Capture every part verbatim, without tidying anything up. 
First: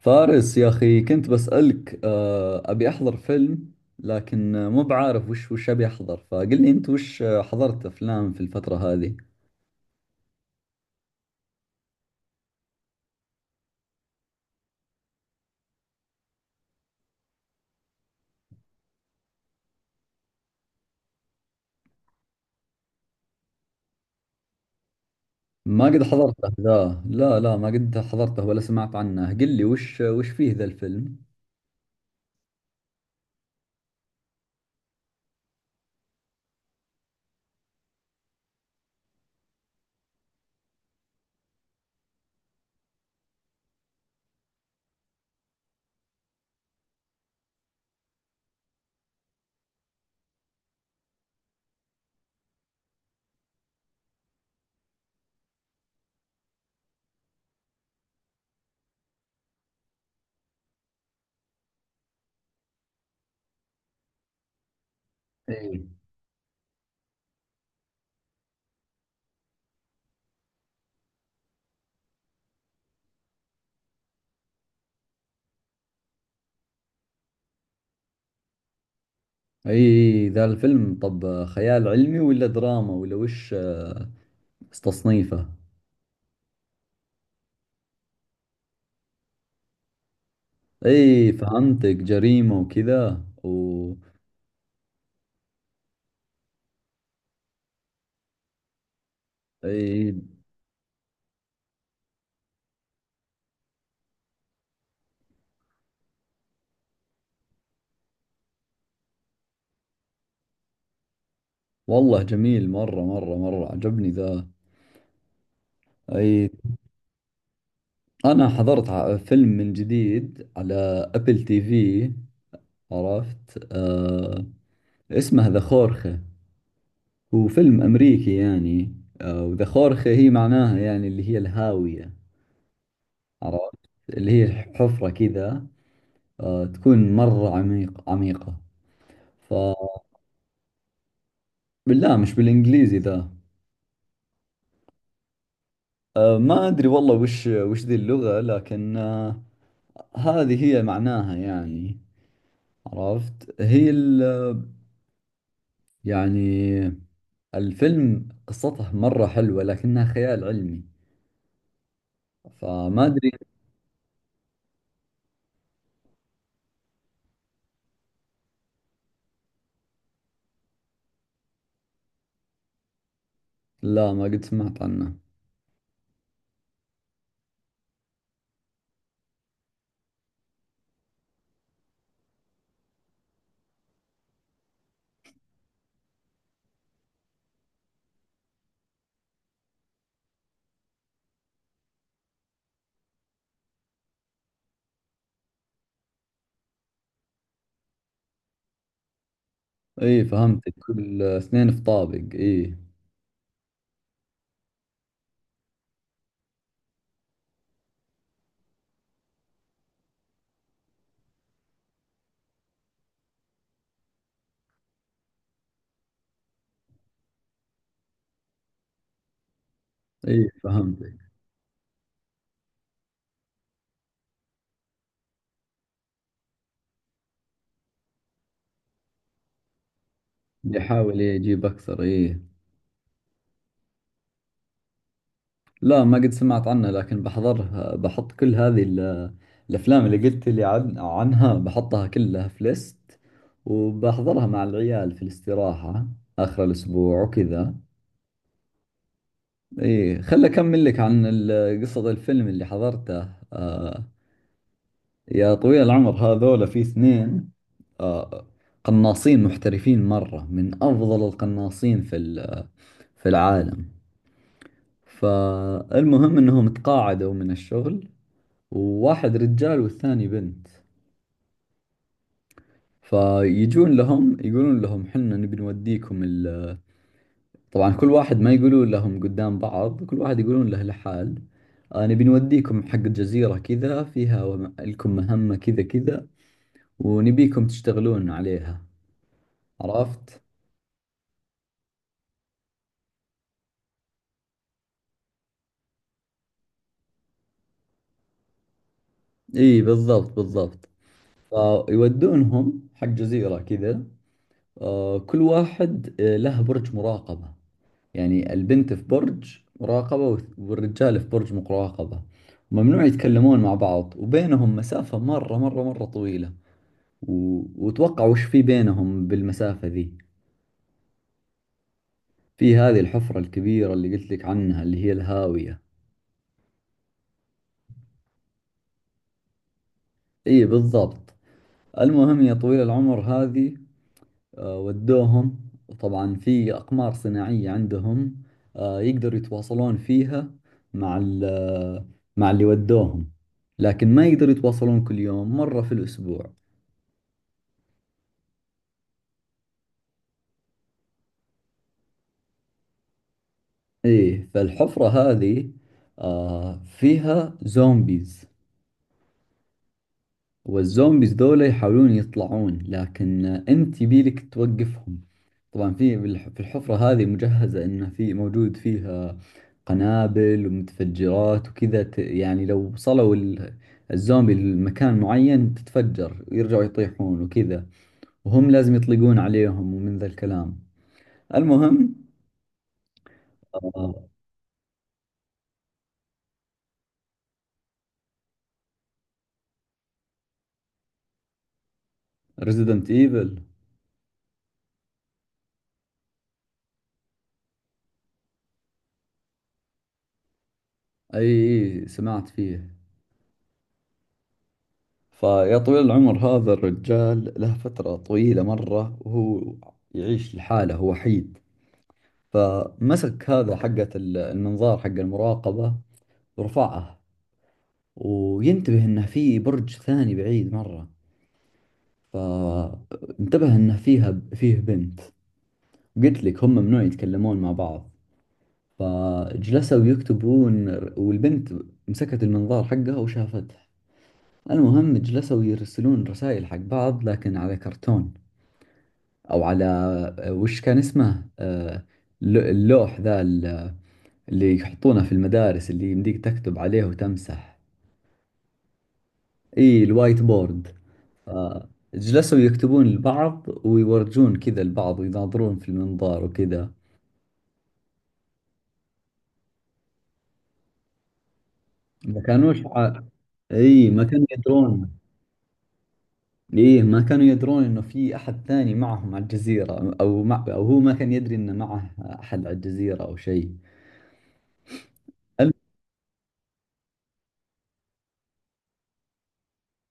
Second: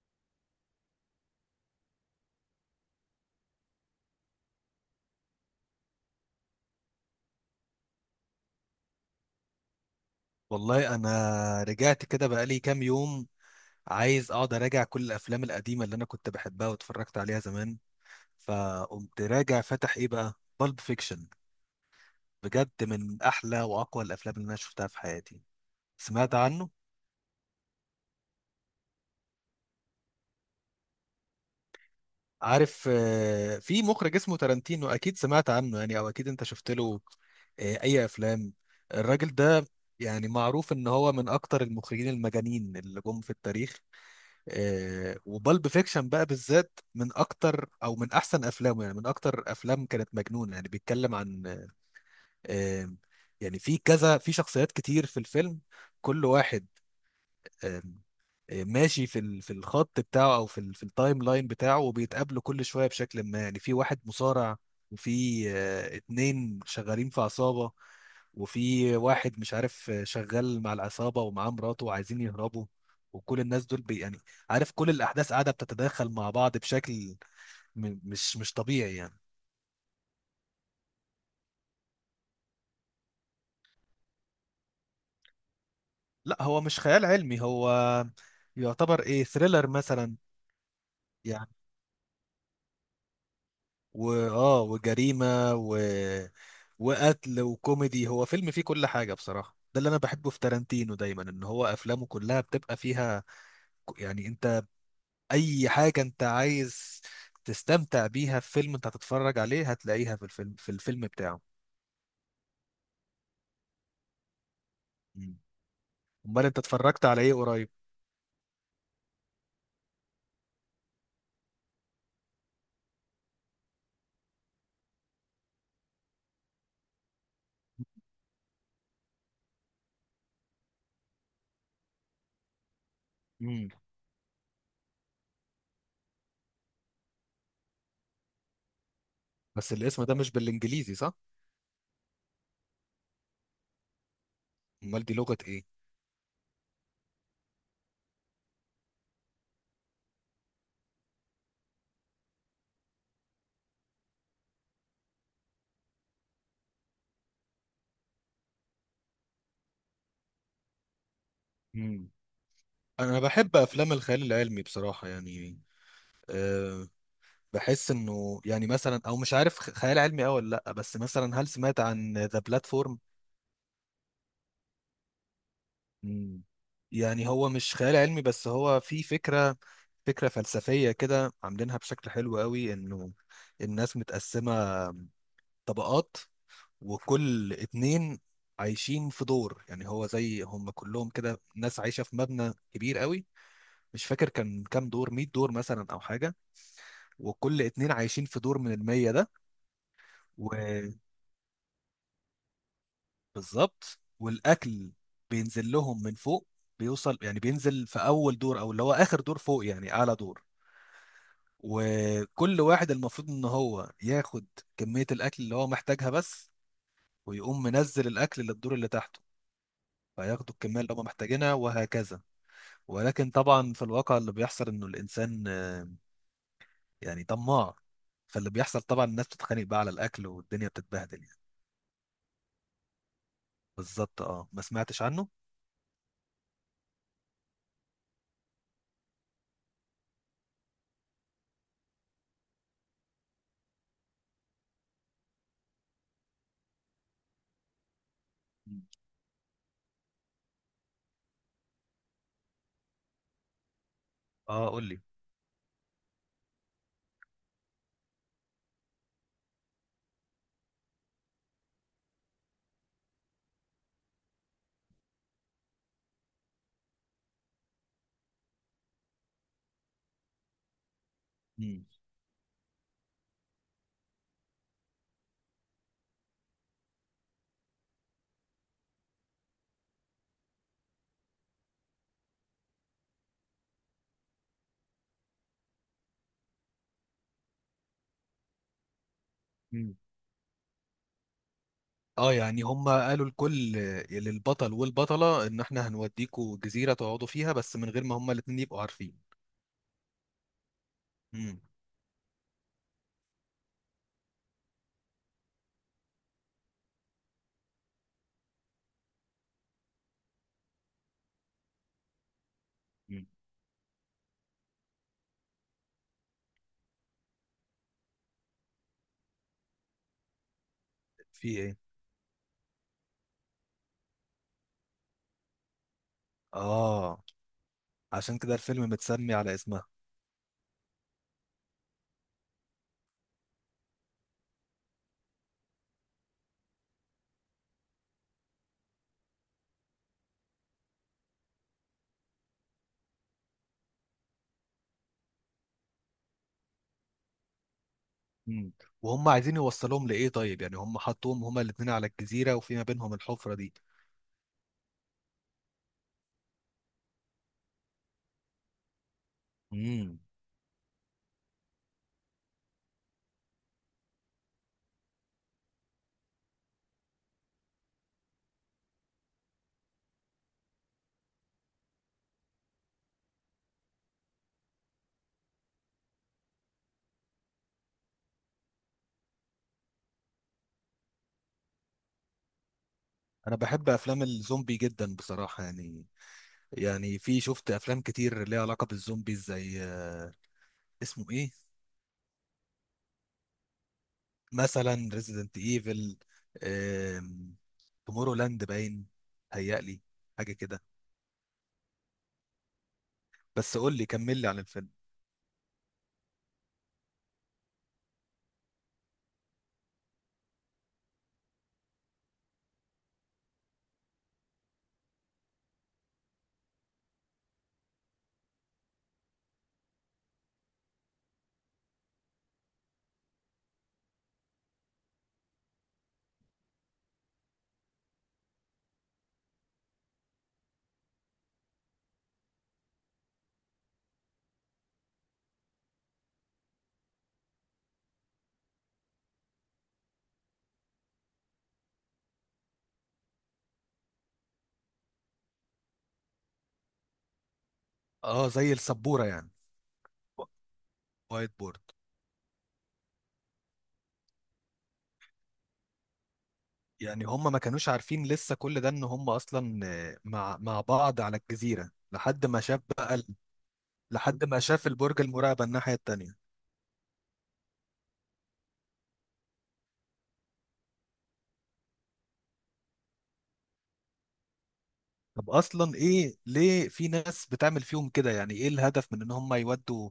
فارس يا أخي، كنت بسألك آه، أبي أحضر فيلم لكن آه، مو بعارف وش وش أبي أحضر. فقل لي أنت وش آه، حضرت أفلام في الفترة هذه؟ والله انا رجعت كده بقالي كام يوم، عايز اقعد اراجع كل الافلام القديمه اللي انا كنت بحبها واتفرجت عليها زمان. فقمت راجع فتح ايه بقى؟ بالب فيكشن. بجد من احلى واقوى الافلام اللي انا شفتها في حياتي. ما قد سمعت حضرته عنه؟ ذا، لا لا ما قد حضرته ولا سمعت عنه. قل لي وش وش فيه ذا الفيلم. عارف، آه، في مخرج اسمه تارانتينو اكيد سمعت عنه يعني، او اكيد انت شفت له آه، اي افلام الراجل ده. يعني معروف ان هو من اكتر المخرجين المجانين اللي جم في التاريخ. آه وبالب فيكشن بقى بالذات من اكتر او من احسن افلامه، يعني من اكتر افلام كانت مجنونه. يعني بيتكلم عن، آه يعني في كذا، في شخصيات كتير في الفيلم. كل واحد آه، ماشي في ال- في الخط بتاعه، او في ال- في التايم لاين بتاعه، وبيتقابلوا كل شويه بشكل ما. يعني في واحد مصارع، وفي اي، آه، اتنين شغالين في عصابه، وفي واحد مش عارف، آه، شغال مع العصابه ومعاه مراته وعايزين يهربوا. وكل الناس دول بي يعني، عارف، كل الاحداث قاعده بتتداخل مع بعض بشكل م- مش مش طبيعي يعني. أي ذا الفيلم طب آه، خيال علمي ولا دراما ولا وش آه، تصنيفه؟ لا، هو مش خيال علمي، هو يعتبر ايه، ثريلر مثلا. أي يعني فهمتك، جريمة وكذا و واه، وجريمه وقتل وكوميدي. هو فيلم فيه كل حاجة بصراحة، ده اللي انا أي. بحبه في تارانتينو دايما، ان هو افلامه كلها بتبقى فيها ك- يعني انت اي حاجة انت عايز تستمتع بيها في فيلم انت هتتفرج عليه، هتلاقيها في الفيلم في الفيلم بتاعه. والله جميل، مرة مرة مرة عجبني ذا. مم. امال اي، انت اتفرجت على ايه قريب؟ أنا حضرت ع- فيلم من جديد على أبل تي في. عرفت آه، اسمه ذا خورخة. هو فيلم أمريكي يعني. آه، وذا خورخة هي معناها يعني اللي هي الهاوية. مم. عرفت، اللي هي حفرة كذا، آه تكون مرة عميق عميقة. ف بس الاسم ده مش بالانجليزي صح؟ بالله مش بالإنجليزي ذا. امال دي لغة ايه؟ آه، ما أدري والله وش وش ذي اللغة لكن آه، هذه هي معناها يعني. عرفت، هي ال يعني الفيلم قصته مرة حلوة لكنها خيال علمي. مم. فما انا أدري. بحب افلام الخيال العلمي بصراحة يعني. أه بحس انه يعني مثلا، او مش عارف خ- خيال علمي او ولا لا. بس مثلا، هل سمعت عن ذا بلاتفورم؟ لا ما قد سمعت عنه. مم. يعني هو مش خيال علمي، بس هو في فكرة فكرة فلسفية كده عاملينها بشكل حلو قوي، انه الناس متقسمة طبقات، وكل اتنين عايشين في دور. يعني هو زي هم كلهم كده، ناس عايشة في مبنى كبير قوي. مش فاكر كان كام دور، مية دور مثلا او حاجة. وكل اتنين عايشين في دور من المية ده. إيه فهمتك، كل اثنين في طابق. إيه، وبالظبط، والاكل بينزل لهم من فوق. بيوصل يعني، بينزل في اول دور، او اللي هو اخر دور فوق يعني اعلى دور. وكل واحد المفروض ان هو ياخد كمية الاكل اللي هو محتاجها بس، ويقوم منزل الاكل للدور اللي تحته، إيه فياخدوا الكمية اللي هم فهمتك، محتاجينها وهكذا. ولكن طبعا في الواقع اللي بيحصل انه الانسان، آه، يعني طماع. فاللي بيحصل طبعا الناس بتتخانق بقى على الاكل، والدنيا بتتبهدل يحاول يعني. يجيب أكثر. إيه، بالظبط، اه، ما سمعتش عنه. لا ما قد سمعت عنه لكن بحضرها، بحط كل هذه ال- الأفلام اللي قلت لي عن عنها، بحطها كلها في ليست وبحضرها مع العيال في الاستراحة آخر الأسبوع وكذا. مم. إيه خل أكمل لك عن ال- قصة الفيلم اللي حضرته. آه، اه، قول لي. يا طويل العمر، هذول في اثنين، آه، قناصين محترفين مرة، من أفضل القناصين في ال- في العالم. فالمهم أنهم تقاعدوا من الشغل، وواحد رجال والثاني بنت. مم. فيجون لهم يقولون لهم: حنا نبي نوديكم ال... طبعا كل واحد، ما يقولون لهم قدام بعض، كل واحد يقولون له لحال: آه، نبي نوديكم حق جزيرة كذا فيها وم- لكم مهمة كذا كذا، ونبيكم تشتغلون عليها. مم. عرفت. اه، يعني هم قالوا لكل للبطل والبطلة ان احنا هنوديكوا جزيرة تقعدوا فيها، بس من غير ما هم الاتنين يبقوا عارفين. اي بالضبط بالضبط. فيودونهم حق جزيرة كذا، آه، كل واحد آه، له برج مراقبة، يعني البنت في برج مراقبة والث- والرجال في برج مراقبة. ممنوع مم. يتكلمون مع بعض وبينهم مسافة مرة مرة مرة طويلة و... وتوقع وش في بينهم بالمسافة ذي؟ في ايه؟ في هذه الحفرة الكبيرة اللي قلت لك عنها اللي هي الهاوية. اه، عشان كده الفيلم متسمي على اسمها. اي بالضبط. المهم يا طويل العمر، هذه آه، ودوهم. طبعا في أقمار صناعية عندهم آه، يقدروا يتواصلون فيها مع ال- آه، مع اللي ودوهم، لكن ما يقدروا يتواصلون كل يوم، مرة في الأسبوع. امم وهم عايزين يوصلهم لايه طيب؟ يعني هم حطوهم هما الاثنين على الجزيره وفي ما بينهم الحفره دي. إيه فالحفرة هذه آه، فيها زومبيز، امم والزومبيز ذولا يحاولون يطلعون لكن انت يبيلك توقفهم. طبعا في بالح- في الحفرة هذه مجهزة انه في موجود فيها قنابل ومتفجرات وكذا، ت- يعني لو وصلوا ال- الزومبي لمكان معين تتفجر ويرجعوا يطيحون وكذا، وهم لازم يطلقون عليهم ومن ذا الكلام. المهم، انا بحب افلام الزومبي جدا بصراحه يعني. يعني في، شفت افلام كتير ليها علاقه بالزومبي، زي آه، اسمه ايه، ريزيدنت ايفل. مثلا ريزيدنت ايفل، تومورو لاند باين، هيقلي، حاجه كده. اي، إي، سمعت فيه. بس قول لي، كمل لي عن الفيلم. فيا طويل العمر، هذا الرجال له فترة طويلة مرة وهو يعيش لحاله، هو وحيد. فمسك هذا حقة ال- المنظار حق المراقبة ورفعه، وينتبه انه في برج ثاني بعيد مرة، فانتبه انه فيها فيه بنت. قلت لك هم ممنوع يتكلمون مع بعض، فجلسوا يكتبون. والبنت مسكت المنظار حقها وشافته. المهم جلسوا يرسلون رسائل حق بعض لكن على كرتون او على آه، وش كان اسمه آه، ل- اللوح ذا ال- اللي يحطونه في المدارس، اللي يمديك تكتب عليه وتمسح. اه، زي السبوره يعني. اي، الوايت بورد. وايت بورد. آه، جلسوا يكتبون لبعض ويورجون كذا لبعض ويناظرون في المنظار وكذا. يعني هم ما كانوش عارفين لسه كل ده، ان هم اصلا آه، مع مع بعض على الجزيره، ما لحد ما كانوش شاف بقى ع... ال- اي ما لحد كانوا ما شاف يدرون. البرج المراقبه الناحيه التانيه. ايه ما كانوا يدرون انه في احد ثاني معهم على الجزيرة، او مع... او هو ما كان يدري انه معه احد على الجزيرة او شيء. طب اصلا ايه؟ ليه في ناس بتعمل فيهم كده؟ يعني ايه الهدف من ان هم يودوا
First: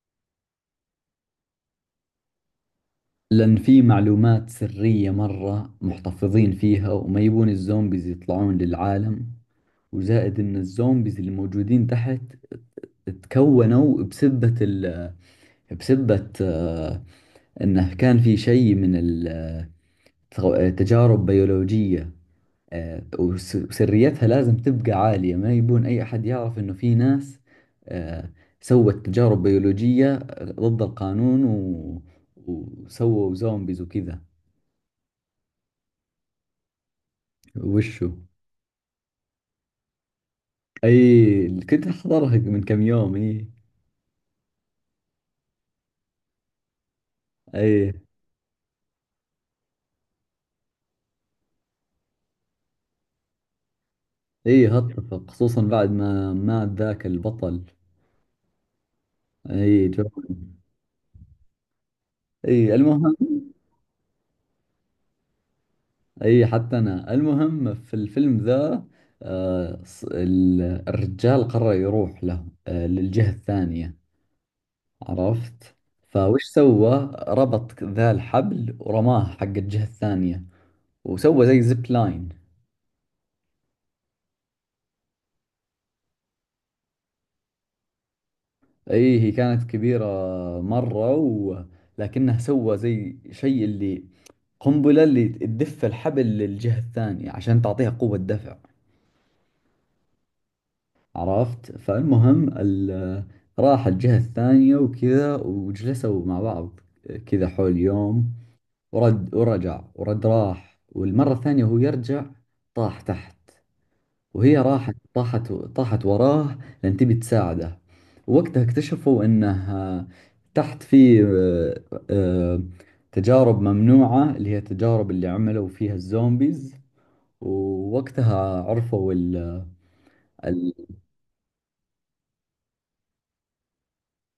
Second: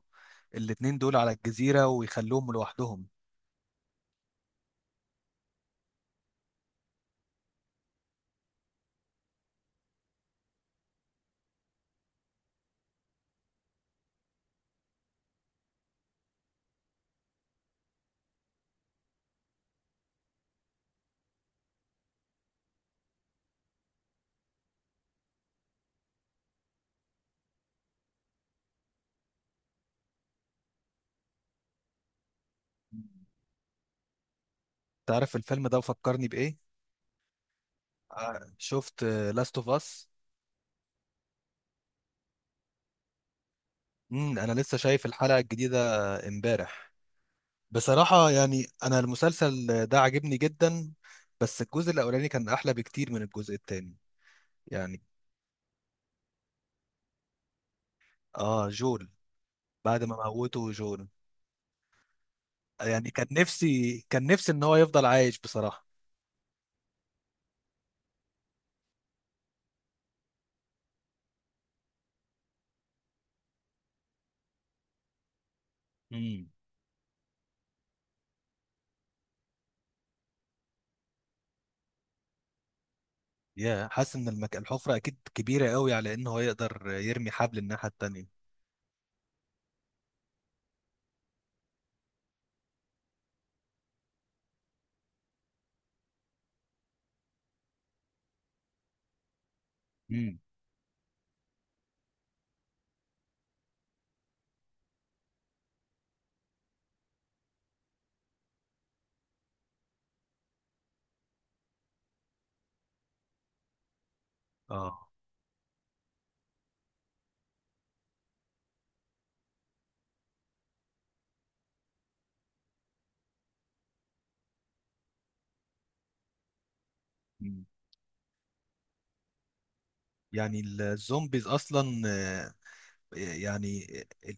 الاتنين دول على الجزيره ويخلوهم لوحدهم؟ لأن في معلومات سرية مرة محتفظين فيها وما يبون الزومبيز يطلعون للعالم، وزائد إن الزومبيز اللي موجودين تحت تكونوا بسبة ال بسبة آه، إنه كان في شيء من ال- آه، تجارب بيولوجية آه، وس- وسريتها لازم تبقى عالية، ما يبون أي أحد يعرف إنه في ناس آه، سوت تجارب بيولوجية ضد القانون و... وسووا زومبيز وكذا. تعرف الفيلم ده فكرني بايه؟ وشو؟ آه، شفت لاست اوف اس. اي كنت احضرها من كم يوم، اي. امم انا لسه شايف الحلقه الجديده امبارح. اي، بصراحة يعني أنا المسلسل ده عجبني جدا، بس الجزء الأولاني كان أحلى بكتير من الجزء التاني. اي يعني، هتفق، خصوصا بعد ما مات ذاك البطل. آه، جول. اي جو. بعد ما موته جول. اي يعني، المهم. كان نفسي كان نفسي إن هو يفضل عايش بصراحة. اي حتى انا. المهم في الفيلم ذا، آه ص- ال- الرجال قرر يروح له آه للجهة الثانية. عرفت. فوش امم سوى، ربط ذا الحبل ورماه حق الجهة الثانية، وسوى زي زيب لاين. يا، حاسس إن المك... الحفرة أكيد كبيرة قوي على إن هو يقدر يرمي حبل الناحية التانية. اي هي كانت كبيرة مرة و... لكنه سوى زي شيء اللي قنبلة اللي تدف الحبل للجهة الثانية عشان تعطيها قوة دفع. امم، عرفت. فالمهم ال... راح الجهة الثانية وكذا وجلسوا مع بعض كذا حول يوم. ورد ورجع ورد راح والمرة الثانية وهو يرجع طاح تحت، وهي راحت آه، طاحت طاحت وراه، لأن تبي تساعده. ووقتها اكتشفوا انه آه، تحت في آه، آه، تجارب ممنوعة اللي هي التجارب اللي عملوا فيها الزومبيز. مم. ووقتها عرفوا ال يعني ال. الزومبيز أصلا، يعني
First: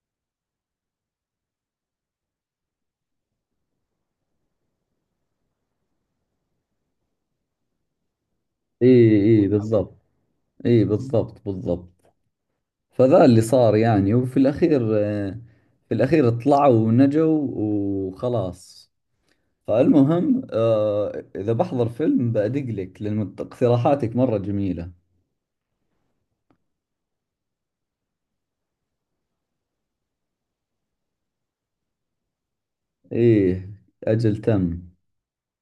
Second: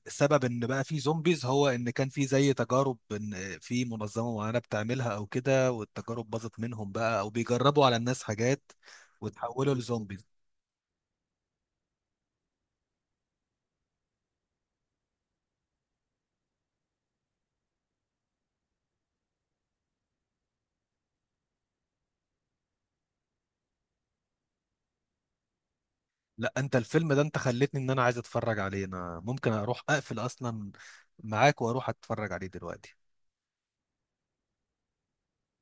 السبب ان بقى في زومبيز هو ان كان في زي تجارب، ان في منظمه معينه بتعملها او كده، والتجارب باظت منهم بقى، او بيجربوا على الناس حاجات اي. اي وتحولوا بالضبط، لزومبيز. اي بالضبط بالضبط. فذا اللي صار يعني. وفي الأخير آه، في الأخير طلعوا ونجوا وخلاص. فالمهم آه إذا بحضر فيلم بأدق لك، لأن اقتراحاتك مرة جميلة. لا، انت الفيلم ده انت خلتني ان انا عايز اتفرج عليه. انا ممكن اروح اقفل اصلا معاك واروح اتفرج عليه دلوقتي. إيه أجل تم.